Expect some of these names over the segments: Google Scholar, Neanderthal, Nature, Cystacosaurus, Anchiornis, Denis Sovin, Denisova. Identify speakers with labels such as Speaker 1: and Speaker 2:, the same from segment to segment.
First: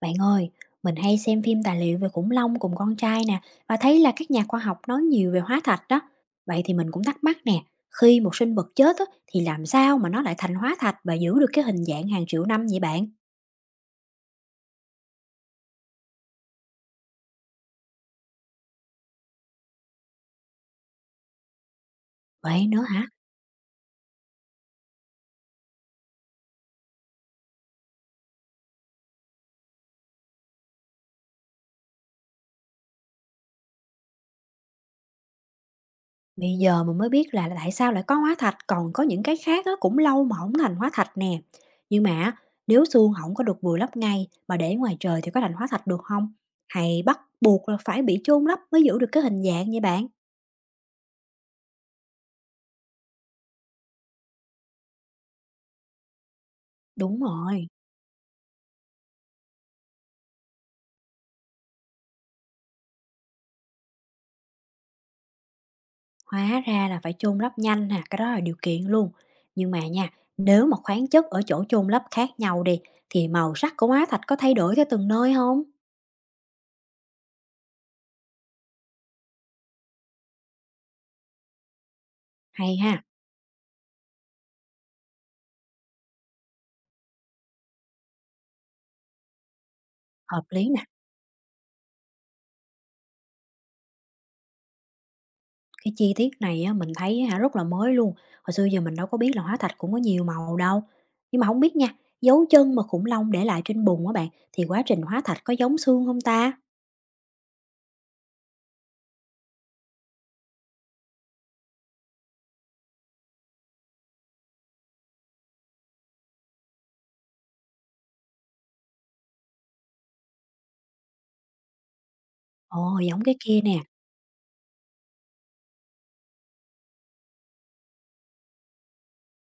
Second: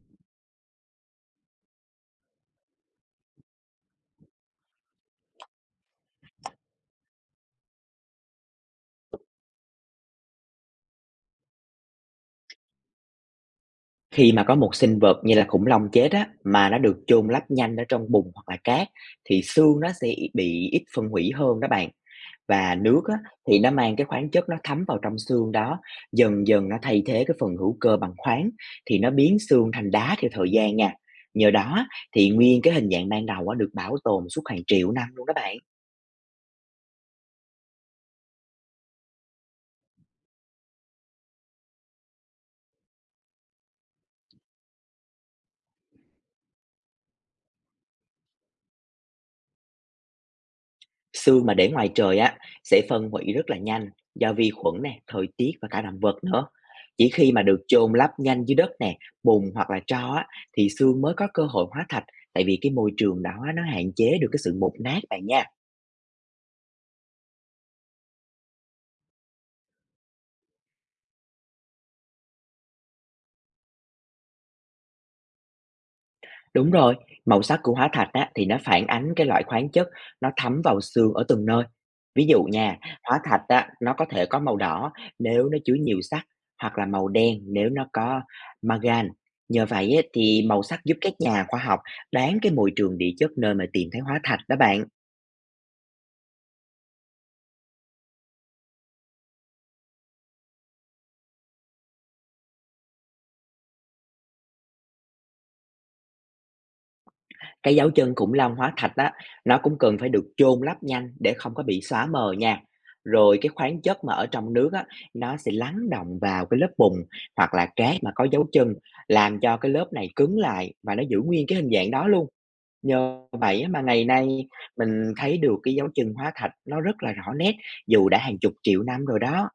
Speaker 1: Bạn ơi, mình hay xem phim tài liệu về khủng long cùng con trai nè, và thấy là các nhà khoa học nói nhiều về hóa thạch đó. Vậy thì mình cũng thắc mắc nè, khi một sinh vật chết á, thì làm sao mà nó lại thành hóa thạch và giữ được cái hình dạng hàng triệu năm vậy bạn?
Speaker 2: Khi mà có một sinh vật như là khủng long chết á, mà nó được chôn lấp nhanh ở trong bùn hoặc là cát thì xương nó sẽ bị ít phân hủy hơn đó bạn.
Speaker 1: Vậy
Speaker 2: Và
Speaker 1: nữa
Speaker 2: nước
Speaker 1: hả?
Speaker 2: á, thì nó mang cái khoáng chất nó thấm vào trong xương đó, dần dần nó thay thế cái phần hữu cơ bằng khoáng thì nó biến xương thành đá theo thời gian nha. Nhờ đó thì nguyên cái hình dạng ban đầu á, được bảo tồn suốt hàng triệu năm luôn đó bạn.
Speaker 1: Bây giờ mình mới biết là tại sao lại có hóa thạch, còn có những cái khác á, cũng lâu mà không thành hóa thạch nè. Nhưng mà á, nếu xương không có được vùi lấp ngay mà để ngoài trời thì có thành hóa thạch được không? Hay bắt buộc là phải bị chôn lấp mới giữ được cái hình dạng vậy bạn?
Speaker 2: Sương mà để ngoài trời á sẽ phân hủy rất là nhanh do vi khuẩn nè, thời tiết và cả động vật nữa. Chỉ
Speaker 1: Đúng
Speaker 2: khi mà được
Speaker 1: rồi.
Speaker 2: chôn lấp nhanh dưới đất nè, bùn hoặc là tro á thì sương mới có cơ hội hóa thạch, tại vì cái môi trường đó á, nó hạn chế được cái sự mục nát bạn nha.
Speaker 1: Hóa ra là phải chôn lấp nhanh nè, cái đó là điều kiện luôn. Nhưng mà nha, nếu mà khoáng chất ở chỗ chôn lấp khác nhau đi thì màu sắc của hóa thạch có thay đổi theo từng nơi không?
Speaker 2: Đúng rồi, màu sắc của hóa thạch á, thì nó phản ánh cái loại khoáng chất nó thấm vào xương ở từng nơi. Ví dụ nha,
Speaker 1: Hay ha,
Speaker 2: hóa thạch á, nó có thể có màu đỏ nếu nó chứa nhiều sắt, hoặc là màu đen nếu nó có magan. Nhờ vậy á, thì
Speaker 1: hợp
Speaker 2: màu
Speaker 1: lý
Speaker 2: sắc
Speaker 1: nè.
Speaker 2: giúp các nhà khoa học đoán cái môi trường địa chất nơi mà tìm thấy hóa thạch đó bạn.
Speaker 1: Cái chi tiết này á, mình thấy á hả rất là mới luôn. Hồi xưa giờ mình đâu có biết là hóa thạch cũng có nhiều màu đâu. Nhưng mà không biết nha, dấu chân mà khủng long để lại trên bùn á bạn, thì quá trình hóa thạch có giống xương không ta?
Speaker 2: Cái dấu chân khủng long hóa thạch á, nó cũng cần phải được chôn lấp nhanh để không có bị xóa mờ nha. Rồi cái khoáng chất mà ở trong nước á, nó sẽ lắng đọng vào cái lớp bùn hoặc là cát mà có dấu chân, làm cho cái lớp này cứng lại và nó giữ nguyên cái hình dạng đó luôn.
Speaker 1: Ồ,
Speaker 2: Nhờ
Speaker 1: giống cái kia
Speaker 2: vậy á
Speaker 1: nè.
Speaker 2: mà ngày nay mình thấy được cái dấu chân hóa thạch nó rất là rõ nét, dù đã hàng chục triệu năm rồi đó.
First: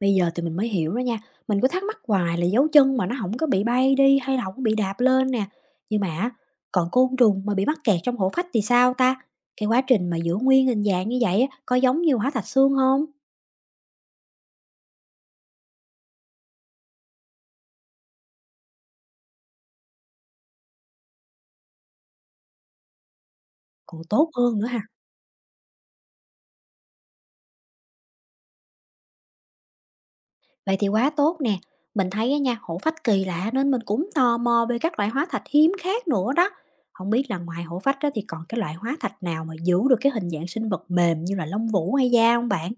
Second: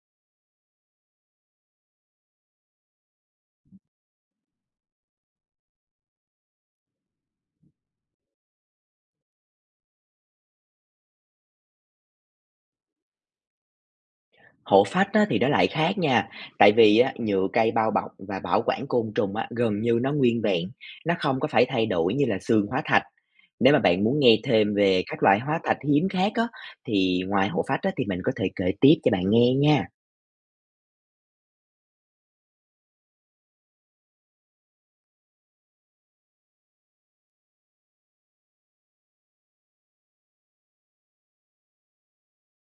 Speaker 1: Bây giờ thì mình mới hiểu đó nha, mình cứ thắc mắc hoài là dấu chân mà nó không có bị bay đi hay là hổng bị đạp lên nè. Nhưng mà á, còn côn trùng mà bị mắc kẹt trong hổ phách thì sao ta? Cái quá trình mà giữ nguyên hình dạng như vậy á, có giống như hóa thạch xương không?
Speaker 2: Hổ phách á, thì nó lại khác nha, tại vì á, nhựa cây bao bọc và bảo quản côn trùng á, gần như nó nguyên vẹn, nó không có phải thay đổi như là xương hóa thạch. Nếu mà
Speaker 1: Còn
Speaker 2: bạn muốn
Speaker 1: tốt
Speaker 2: nghe
Speaker 1: hơn nữa
Speaker 2: thêm
Speaker 1: ha.
Speaker 2: về các loại hóa thạch hiếm khác á, thì ngoài hổ phách á, thì mình có thể kể tiếp cho bạn nghe nha.
Speaker 1: Vậy thì quá tốt nè. Mình thấy á nha, hổ phách kỳ lạ nên mình cũng tò mò về các loại hóa thạch hiếm khác nữa đó. Không biết là ngoài hổ phách đó thì còn cái loại hóa thạch nào mà giữ được cái hình dạng sinh vật mềm như là lông vũ hay da không bạn?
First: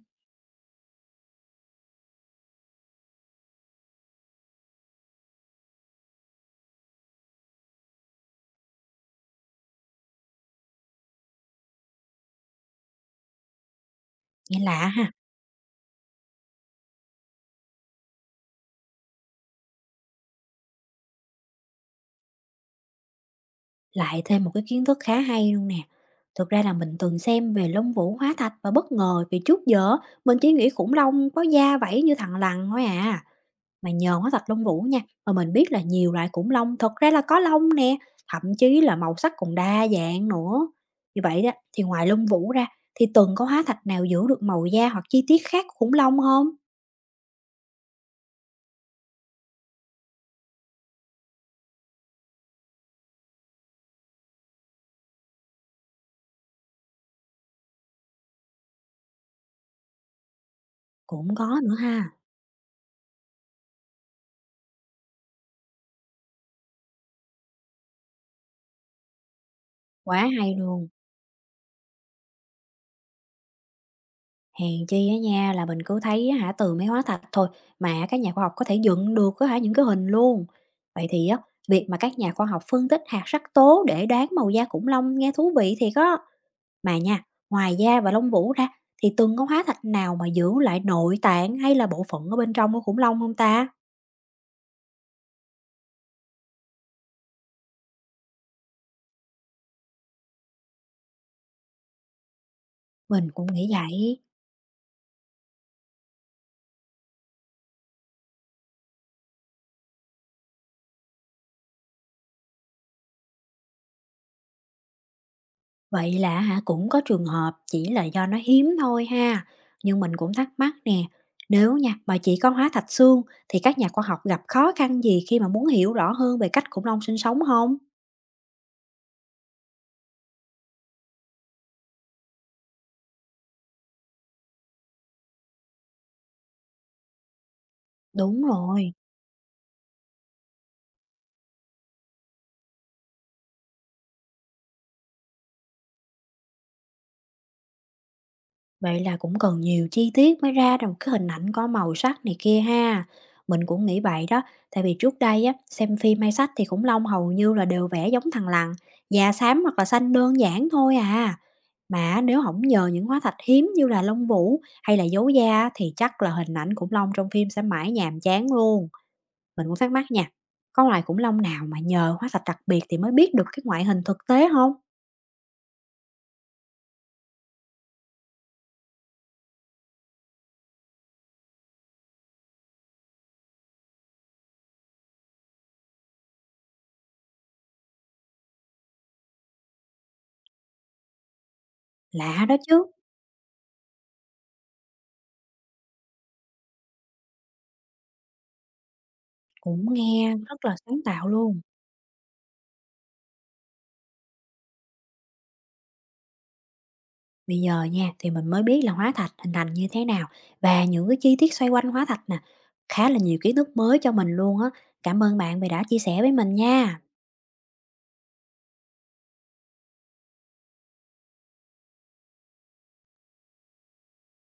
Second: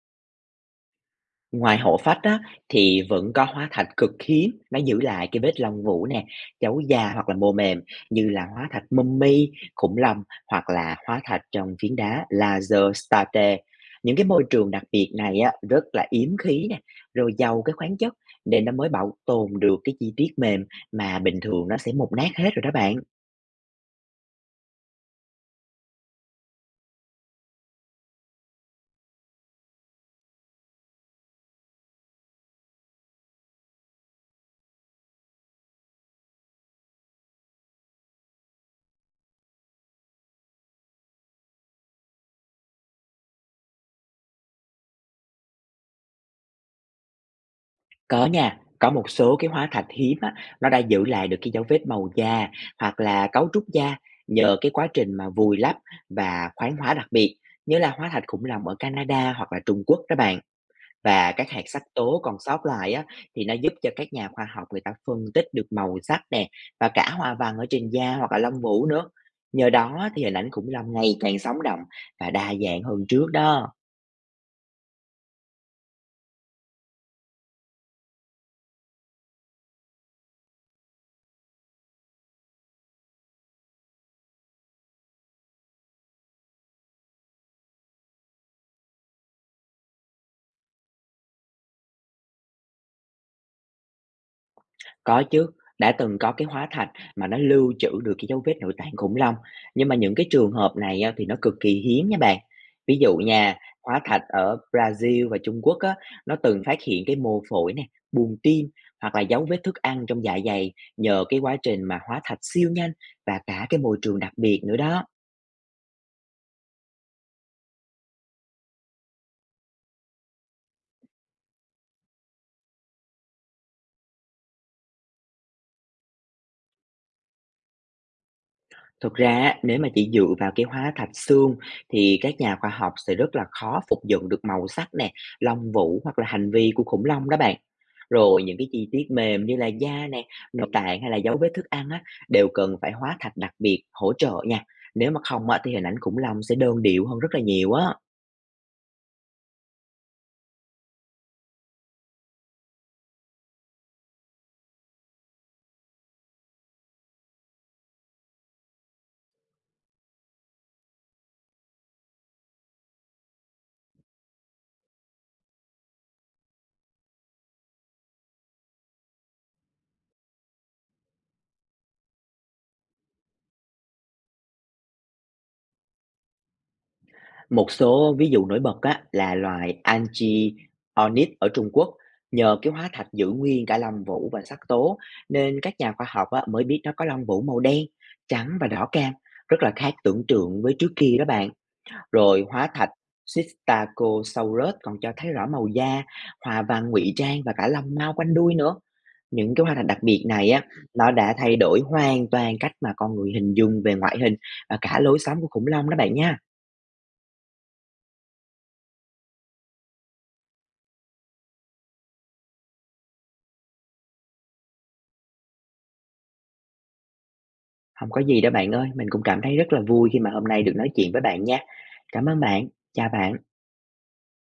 Speaker 2: Ngoài hộ phách á, thì vẫn có hóa thạch cực hiếm, nó giữ lại cái vết lông vũ nè, cháu da hoặc là mô mềm, như là hóa thạch mummy, khủng long, hoặc là hóa thạch trong phiến đá laser state. Những cái môi
Speaker 1: Nghe
Speaker 2: trường đặc
Speaker 1: lạ
Speaker 2: biệt
Speaker 1: ha.
Speaker 2: này á, rất là yếm khí nè, rồi giàu cái khoáng chất, nên nó mới bảo tồn được cái chi tiết mềm mà bình thường nó sẽ mục nát hết rồi đó bạn.
Speaker 1: Lại thêm một cái kiến thức khá hay luôn nè. Thực ra là mình từng xem về lông vũ hóa thạch và bất ngờ vì trước giờ á, mình chỉ nghĩ khủng long có da vảy như thằn lằn thôi à. Mà nhờ hóa thạch lông vũ nha, mà mình biết là nhiều loại khủng long thật ra là có lông nè, thậm chí là màu sắc còn đa dạng nữa. Như vậy đó, thì ngoài lông vũ ra thì từng có hóa thạch nào giữ được màu da hoặc chi tiết khác của khủng long không?
Speaker 2: Có nha, có một số cái hóa thạch hiếm á, nó đã giữ lại được cái dấu vết màu da hoặc là cấu trúc da, nhờ cái quá trình mà vùi lấp và khoáng hóa đặc biệt, như là hóa thạch khủng long ở Canada hoặc là Trung Quốc đó bạn. Và
Speaker 1: Cũng
Speaker 2: các
Speaker 1: có
Speaker 2: hạt
Speaker 1: nữa
Speaker 2: sắc
Speaker 1: ha,
Speaker 2: tố còn sót lại á, thì nó giúp cho các nhà khoa học người ta phân tích được màu sắc nè, và cả hoa văn ở trên da hoặc là lông vũ nữa. Nhờ đó
Speaker 1: quá
Speaker 2: thì hình ảnh
Speaker 1: hay
Speaker 2: khủng
Speaker 1: luôn.
Speaker 2: long ngày càng sống động và đa dạng hơn trước đó.
Speaker 1: Hèn chi á nha là mình cứ thấy á hả, từ mấy hóa thạch thôi, mà các nhà khoa học có thể dựng được á hả, những cái hình luôn. Vậy thì á, việc mà các nhà khoa học phân tích hạt sắc tố để đoán màu da khủng long nghe thú vị thiệt á. Mà nha, ngoài da và lông vũ ra thì từng có hóa thạch nào mà giữ lại nội tạng hay là bộ phận ở bên trong của khủng long không ta?
Speaker 2: Có chứ, đã từng có cái hóa thạch mà nó lưu trữ được cái dấu vết nội tạng khủng long, nhưng mà những cái trường hợp này á, thì nó cực kỳ hiếm nha bạn. Ví dụ
Speaker 1: Mình cũng
Speaker 2: nha,
Speaker 1: nghĩ
Speaker 2: hóa
Speaker 1: vậy.
Speaker 2: thạch ở Brazil và Trung Quốc á, nó từng phát hiện cái mô phổi nè, buồng tim, hoặc là dấu vết thức ăn trong dạ dày, nhờ cái quá trình mà hóa thạch siêu nhanh và cả cái môi trường đặc biệt nữa đó.
Speaker 1: Vậy là hả, cũng có trường hợp chỉ là do nó hiếm thôi ha. Nhưng mình cũng thắc mắc nè, nếu nha mà chỉ có hóa thạch xương thì các nhà khoa học gặp khó khăn gì khi mà muốn hiểu rõ hơn về cách khủng long sinh sống không?
Speaker 2: Thực ra á, nếu mà chỉ dựa vào cái hóa thạch xương thì các nhà khoa học sẽ rất là khó phục dựng được màu sắc nè, lông vũ, hoặc là hành vi của khủng long đó bạn. Rồi
Speaker 1: Đúng
Speaker 2: những cái chi
Speaker 1: rồi,
Speaker 2: tiết mềm như là da nè, nội tạng hay là dấu vết thức ăn á, đều cần phải hóa thạch đặc biệt hỗ trợ nha. Nếu mà không á, thì hình ảnh khủng long sẽ đơn điệu hơn rất là nhiều á.
Speaker 1: vậy là cũng cần nhiều chi tiết mới ra được một cái hình ảnh có màu sắc này kia ha. Mình cũng nghĩ vậy đó, tại vì trước đây á, xem phim hay sách thì khủng long hầu như là đều vẽ giống thằn lằn, da xám hoặc là xanh đơn giản thôi à. Mà nếu không nhờ những hóa thạch hiếm như là lông vũ hay là dấu da thì chắc là hình ảnh khủng long trong phim sẽ mãi nhàm chán luôn. Mình cũng thắc mắc nha, có loài khủng long nào mà nhờ hóa thạch đặc biệt thì mới biết được cái ngoại hình thực tế không?
Speaker 2: Một số ví dụ nổi bật á, là loài Anchiornis ở Trung Quốc, nhờ cái hóa thạch giữ nguyên cả lông vũ và sắc tố nên các nhà khoa học á, mới biết nó có lông vũ màu đen, trắng và đỏ cam, rất là khác tưởng tượng với trước kia đó bạn.
Speaker 1: Lạ
Speaker 2: Rồi
Speaker 1: đó
Speaker 2: hóa
Speaker 1: chứ,
Speaker 2: thạch Cystacosaurus còn cho thấy rõ màu da, hoa văn ngụy trang và cả lông mao quanh đuôi nữa. Những cái hóa thạch
Speaker 1: cũng
Speaker 2: đặc biệt
Speaker 1: nghe
Speaker 2: này á,
Speaker 1: rất là sáng
Speaker 2: nó
Speaker 1: tạo
Speaker 2: đã thay
Speaker 1: luôn.
Speaker 2: đổi hoàn toàn cách mà con người hình dung về ngoại hình và cả lối sống của khủng long đó bạn nha.
Speaker 1: Bây giờ nha, thì mình mới biết là hóa thạch hình thành như thế nào và những cái chi tiết xoay quanh hóa thạch nè. Khá là nhiều kiến thức mới cho mình luôn á. Cảm ơn bạn vì đã chia sẻ với mình nha.
Speaker 2: Không có gì đâu bạn ơi, mình cũng cảm thấy rất là vui khi mà hôm nay được nói chuyện với bạn nha. Cảm ơn bạn, chào bạn.